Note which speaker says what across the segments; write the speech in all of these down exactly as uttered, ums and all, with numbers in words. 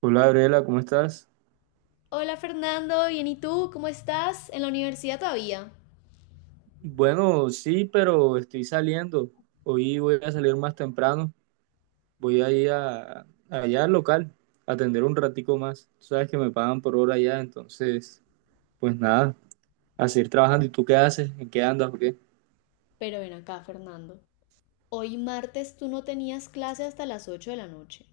Speaker 1: Hola, Gabriela, ¿cómo estás?
Speaker 2: Hola Fernando, bien y tú, ¿cómo estás? En la universidad todavía.
Speaker 1: Bueno, sí, pero estoy saliendo. Hoy voy a salir más temprano. Voy a ir a, allá al local, a atender un ratico más. Tú sabes que me pagan por hora allá, entonces, pues nada, a seguir trabajando. ¿Y tú qué haces? ¿En qué andas o qué?
Speaker 2: Pero ven acá, Fernando. Hoy martes tú no tenías clase hasta las ocho de la noche.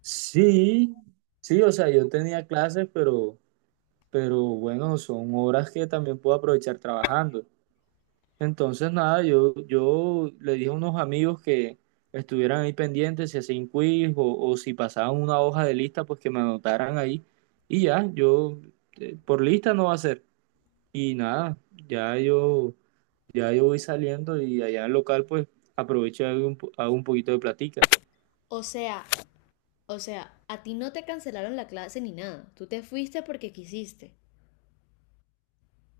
Speaker 1: Sí, sí, o sea, yo tenía clases, pero, pero bueno, son horas que también puedo aprovechar trabajando. Entonces, nada, yo, yo le dije a unos amigos que estuvieran ahí pendientes si hacían quiz o, o si pasaban una hoja de lista, pues que me anotaran ahí. Y ya, yo eh, por lista no va a ser. Y nada, ya yo, ya yo voy saliendo y allá en el local, pues aprovecho y hago un, po- hago un poquito de platica.
Speaker 2: O sea, o sea, a ti no te cancelaron la clase ni nada. Tú te fuiste porque quisiste.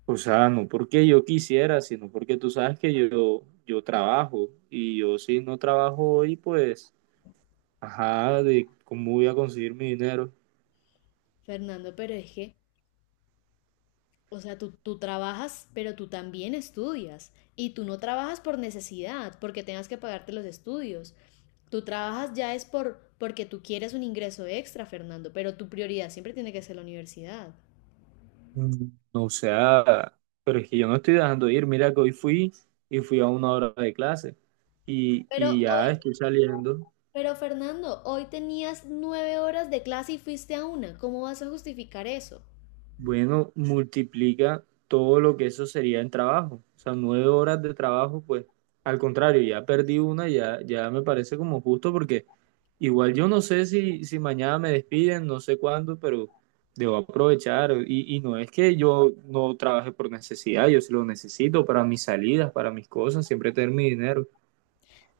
Speaker 1: O sea, no porque yo quisiera, sino porque tú sabes que yo, yo trabajo y yo si no trabajo hoy, pues, ajá, de cómo voy a conseguir mi dinero.
Speaker 2: Fernando, pero es que, o sea, tú, tú trabajas, pero tú también estudias. Y tú no trabajas por necesidad, porque tengas que pagarte los estudios. Tú trabajas ya es por porque tú quieres un ingreso extra, Fernando, pero tu prioridad siempre tiene que ser la universidad.
Speaker 1: Mm. O sea, pero es que yo no estoy dejando de ir. Mira que hoy fui y fui a una hora de clase y,
Speaker 2: Pero
Speaker 1: y ya
Speaker 2: hoy,
Speaker 1: estoy saliendo.
Speaker 2: pero Fernando, hoy tenías nueve horas de clase y fuiste a una. ¿Cómo vas a justificar eso?
Speaker 1: Bueno, multiplica todo lo que eso sería en trabajo. O sea, nueve horas de trabajo, pues al contrario, ya perdí una, ya, ya me parece como justo porque igual yo no sé si, si mañana me despiden, no sé cuándo, pero debo aprovechar. Y, y no es que yo no trabaje por necesidad, yo sí lo necesito para mis salidas, para mis cosas, siempre tener mi dinero.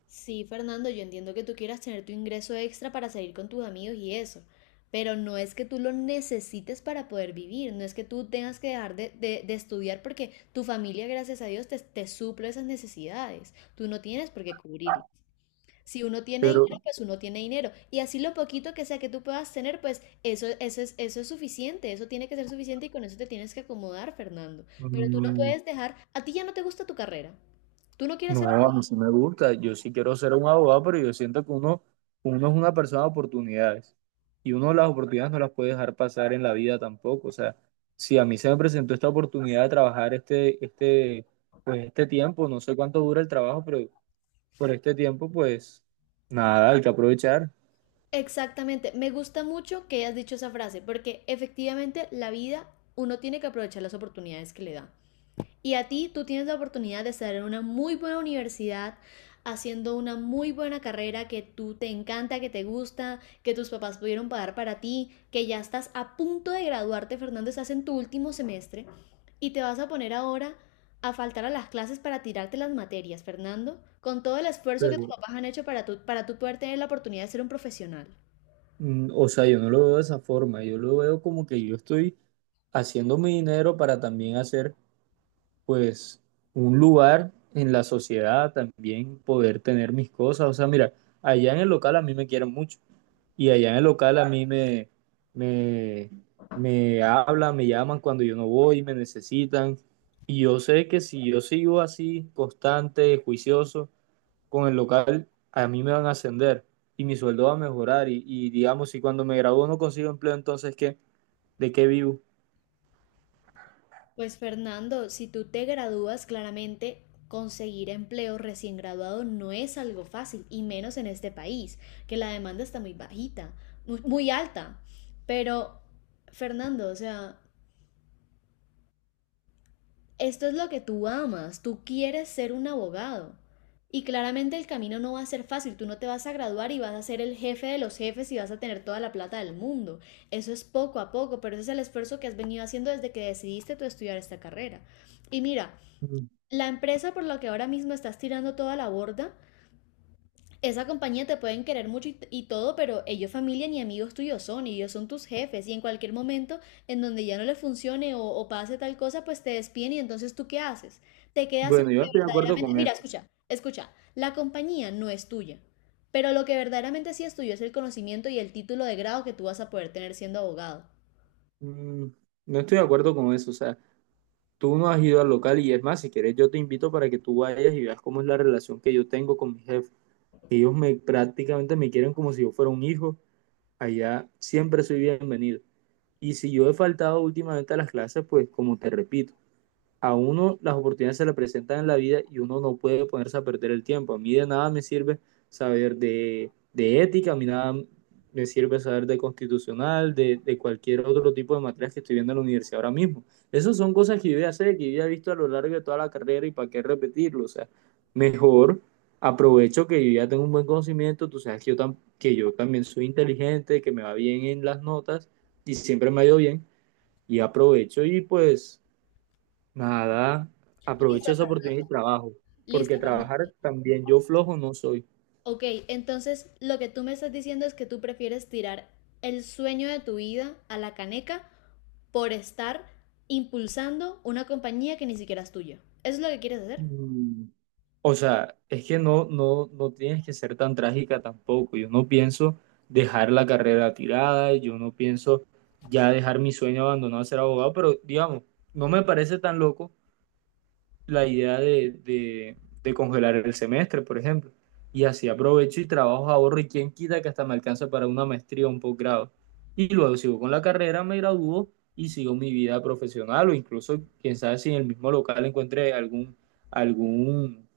Speaker 2: Sí, Fernando, yo entiendo que tú quieras tener tu ingreso extra para salir con tus amigos y eso, pero no es que tú lo necesites para poder vivir, no es que tú tengas que dejar de, de- de estudiar porque tu familia, gracias a Dios, te, te suple esas necesidades. Tú no tienes por qué cubrirlo. Si uno tiene dinero,
Speaker 1: pero
Speaker 2: pues uno tiene dinero. Y así lo poquito que sea que tú puedas tener, pues eso, eso es, eso es suficiente, eso tiene que ser suficiente y con eso te tienes que acomodar, Fernando. Pero tú no
Speaker 1: Mm,
Speaker 2: puedes dejar, a ti ya no te gusta tu carrera. Tú no quieres
Speaker 1: No,
Speaker 2: ser...
Speaker 1: a mí sí me gusta. Yo sí quiero ser un abogado, pero yo siento que uno, uno es una persona de oportunidades y uno las oportunidades no las puede dejar pasar en la vida tampoco. O sea, si a mí se me presentó esta oportunidad de trabajar este, este, pues este tiempo, no sé cuánto dura el trabajo, pero por este tiempo, pues nada, hay que aprovechar.
Speaker 2: Exactamente, me gusta mucho que hayas dicho esa frase, porque efectivamente la vida, uno tiene que aprovechar las oportunidades que le da. Y a ti tú tienes la oportunidad de estar en una muy buena universidad, haciendo una muy buena carrera que tú te encanta, que te gusta, que tus papás pudieron pagar para ti, que ya estás a punto de graduarte, Fernando, estás en tu último semestre y te vas a poner ahora a faltar a las clases para tirarte las materias, Fernando, con todo el esfuerzo que tus
Speaker 1: Pero,
Speaker 2: papás han hecho para tú, para tú poder tener la oportunidad de ser un profesional.
Speaker 1: mm, o sea, yo no lo veo de esa forma. Yo lo veo como que yo estoy haciendo mi dinero para también hacer pues un lugar en la sociedad también, poder tener mis cosas. O sea, mira, allá en el local a mí me quieren mucho y allá en el local a mí me, me, me hablan, me llaman cuando yo no voy, me necesitan. Y yo sé que si yo sigo así, constante, juicioso, con el local, a mí me van a ascender y mi sueldo va a mejorar. Y, y digamos, si cuando me gradúo no consigo empleo, entonces, ¿qué? ¿De qué vivo?
Speaker 2: Pues Fernando, si tú te gradúas, claramente conseguir empleo recién graduado no es algo fácil, y menos en este país, que la demanda está muy bajita, muy, muy alta. Pero, Fernando, o sea, esto es lo que tú amas, tú quieres ser un abogado. Y claramente el camino no va a ser fácil, tú no te vas a graduar y vas a ser el jefe de los jefes y vas a tener toda la plata del mundo. Eso es poco a poco, pero ese es el esfuerzo que has venido haciendo desde que decidiste tú estudiar esta carrera. Y mira,
Speaker 1: Mm.
Speaker 2: la empresa por la que ahora mismo estás tirando toda la borda, esa compañía te pueden querer mucho y, y, todo, pero ellos familia ni amigos tuyos son, y ellos son tus jefes y en cualquier momento en donde ya no le funcione o, o pase tal cosa, pues te despiden y entonces ¿tú qué haces? Te quedas sin lo
Speaker 1: Bueno, yo
Speaker 2: que
Speaker 1: estoy de acuerdo
Speaker 2: verdaderamente...
Speaker 1: con
Speaker 2: Mira,
Speaker 1: eso.
Speaker 2: escucha, escucha, la compañía no es tuya, pero lo que verdaderamente sí es tuyo es el conocimiento y el título de grado que tú vas a poder tener siendo abogado.
Speaker 1: Mm, No estoy de acuerdo con eso, o sea, tú no has ido al local y es más, si quieres yo te invito para que tú vayas y veas cómo es la relación que yo tengo con mi jefe. Ellos me prácticamente me quieren como si yo fuera un hijo, allá siempre soy bienvenido. Y si yo he faltado últimamente a las clases, pues como te repito, a uno las oportunidades se le presentan en la vida y uno no puede ponerse a perder el tiempo. A mí de nada me sirve saber de, de ética, a mí nada me sirve saber de constitucional, de, de, cualquier otro tipo de materias que estoy viendo en la universidad ahora mismo. Esas son cosas que yo ya sé, que yo ya he visto a lo largo de toda la carrera y para qué repetirlo. O sea, mejor aprovecho que yo ya tengo un buen conocimiento, tú sabes que yo, tam que yo también soy inteligente, que me va bien en las notas y siempre me ha ido bien y aprovecho y pues nada, aprovecha
Speaker 2: Listo,
Speaker 1: esa oportunidad
Speaker 2: Fernando.
Speaker 1: y trabajo,
Speaker 2: Listo,
Speaker 1: porque
Speaker 2: Fernando.
Speaker 1: trabajar también yo flojo no soy.
Speaker 2: Ok, entonces lo que tú me estás diciendo es que tú prefieres tirar el sueño de tu vida a la caneca por estar impulsando una compañía que ni siquiera es tuya. ¿Eso es lo que quieres hacer?
Speaker 1: Mm, O sea, es que no, no, no tienes que ser tan trágica tampoco. Yo no pienso dejar la carrera tirada, yo no pienso ya dejar mi sueño abandonado de ser abogado, pero digamos, no me parece tan loco la idea de, de- de congelar el semestre, por ejemplo. Y así aprovecho y trabajo, ahorro y quién quita que hasta me alcanza para una maestría o un posgrado. Y luego sigo con la carrera, me gradúo y sigo mi vida profesional o incluso, quién sabe si en el mismo local encuentre algún, algún,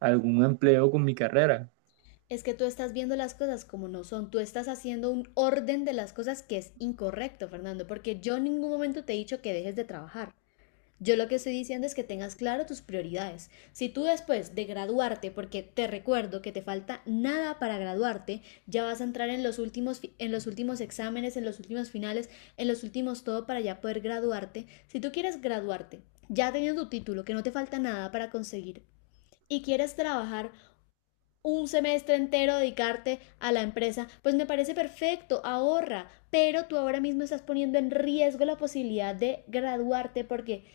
Speaker 1: algún empleo con mi carrera.
Speaker 2: Es que tú estás viendo las cosas como no son, tú estás haciendo un orden de las cosas que es incorrecto, Fernando, porque yo en ningún momento te he dicho que dejes de trabajar. Yo lo que estoy diciendo es que tengas claro tus prioridades. Si tú después de graduarte, porque te recuerdo que te falta nada para graduarte, ya vas a entrar en los últimos en los últimos exámenes, en los últimos finales, en los últimos todo para ya poder graduarte. Si tú quieres graduarte, ya teniendo tu título, que no te falta nada para conseguir y quieres trabajar un semestre entero dedicarte a la empresa, pues me parece perfecto, ahorra, pero tú ahora mismo estás poniendo en riesgo la posibilidad de graduarte porque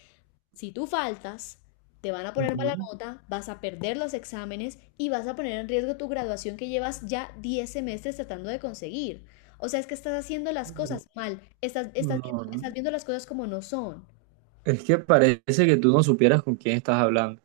Speaker 2: si tú faltas, te van a poner mala
Speaker 1: Ujú.
Speaker 2: nota, vas a perder los exámenes y vas a poner en riesgo tu graduación que llevas ya diez semestres tratando de conseguir. O sea, es que estás haciendo las cosas mal, estás, estás viendo,
Speaker 1: No, no.
Speaker 2: estás viendo las cosas como no son.
Speaker 1: Es que parece que tú no supieras con quién estás hablando.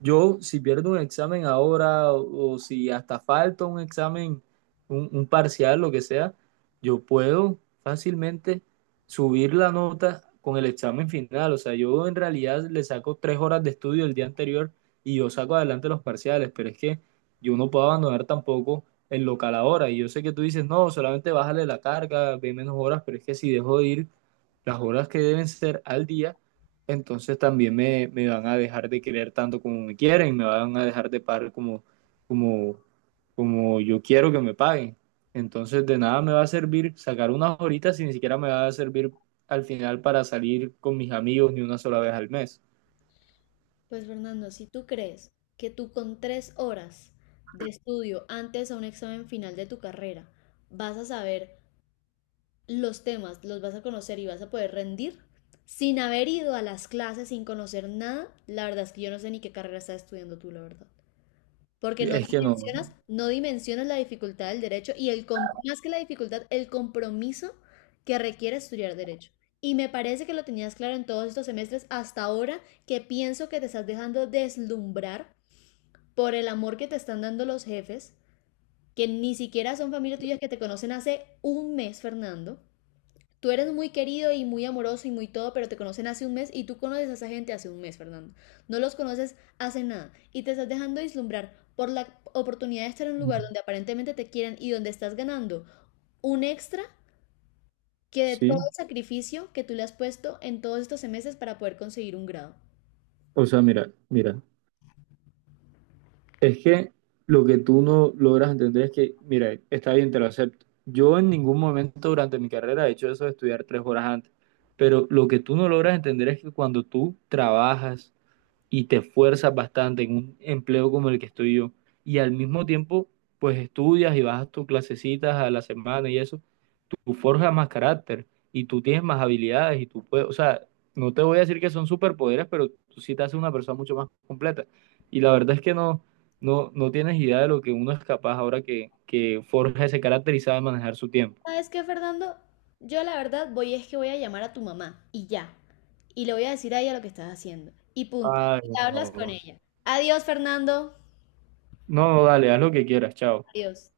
Speaker 1: Yo, si pierdo un examen ahora o, o si hasta falta un examen, un, un parcial, lo que sea, yo puedo fácilmente subir la nota con el examen final. O sea, yo en realidad le saco tres horas de estudio el día anterior y yo saco adelante los parciales, pero es que yo no puedo abandonar tampoco el local ahora. Y yo sé que tú dices, no, solamente bájale la carga, ve menos horas, pero es que si dejo de ir las horas que deben ser al día, entonces también me, me van a dejar de querer tanto como me quieren y me van a dejar de pagar como, como, como yo quiero que me paguen. Entonces de nada me va a servir sacar unas horitas y ni siquiera me va a servir al final para salir con mis amigos ni una sola vez al mes.
Speaker 2: Pues Fernando, si tú crees que tú con tres horas de estudio antes a un examen final de tu carrera vas a saber los temas los vas a conocer y vas a poder rendir sin haber ido a las clases, sin conocer nada, la verdad es que yo no sé ni qué carrera estás estudiando tú, la verdad. Porque no
Speaker 1: Es que no.
Speaker 2: dimensionas, no dimensionas la dificultad del derecho y el com- más que la dificultad, el compromiso que requiere estudiar derecho. Y me parece que lo tenías claro en todos estos semestres hasta ahora que pienso que te estás dejando deslumbrar por el amor que te están dando los jefes, que ni siquiera son familia tuya que te conocen hace un mes, Fernando, tú eres muy querido y muy amoroso y muy todo, pero te conocen hace un mes y tú conoces a esa gente hace un mes, Fernando. No los conoces hace nada y te estás dejando deslumbrar por la oportunidad de estar en un lugar donde aparentemente te quieren y donde estás ganando un extra que de todo
Speaker 1: Sí,
Speaker 2: el sacrificio que tú le has puesto en todos estos meses para poder conseguir un grado.
Speaker 1: o sea, mira, mira. Es que lo que tú no logras entender es que, mira, está bien, te lo acepto. Yo en ningún momento durante mi carrera he hecho eso de estudiar tres horas antes, pero lo que tú no logras entender es que cuando tú trabajas y te esfuerzas bastante en un empleo como el que estoy yo, y al mismo tiempo, pues estudias y vas a tus clasecitas a la semana y eso, tú forjas más carácter y tú tienes más habilidades y tú puedes, o sea, no te voy a decir que son superpoderes, pero tú sí te haces una persona mucho más completa. Y la verdad es que no, no, no tienes idea de lo que uno es capaz ahora que, que forja ese carácter y sabe manejar su tiempo.
Speaker 2: ¿Sabes qué, Fernando? Yo la verdad voy es que voy a llamar a tu mamá y ya. Y le voy a decir a ella lo que estás haciendo. Y punto.
Speaker 1: Ay,
Speaker 2: Y hablas con
Speaker 1: no.
Speaker 2: ella. Adiós, Fernando.
Speaker 1: No, no, dale, haz lo que quieras, chao.
Speaker 2: Adiós.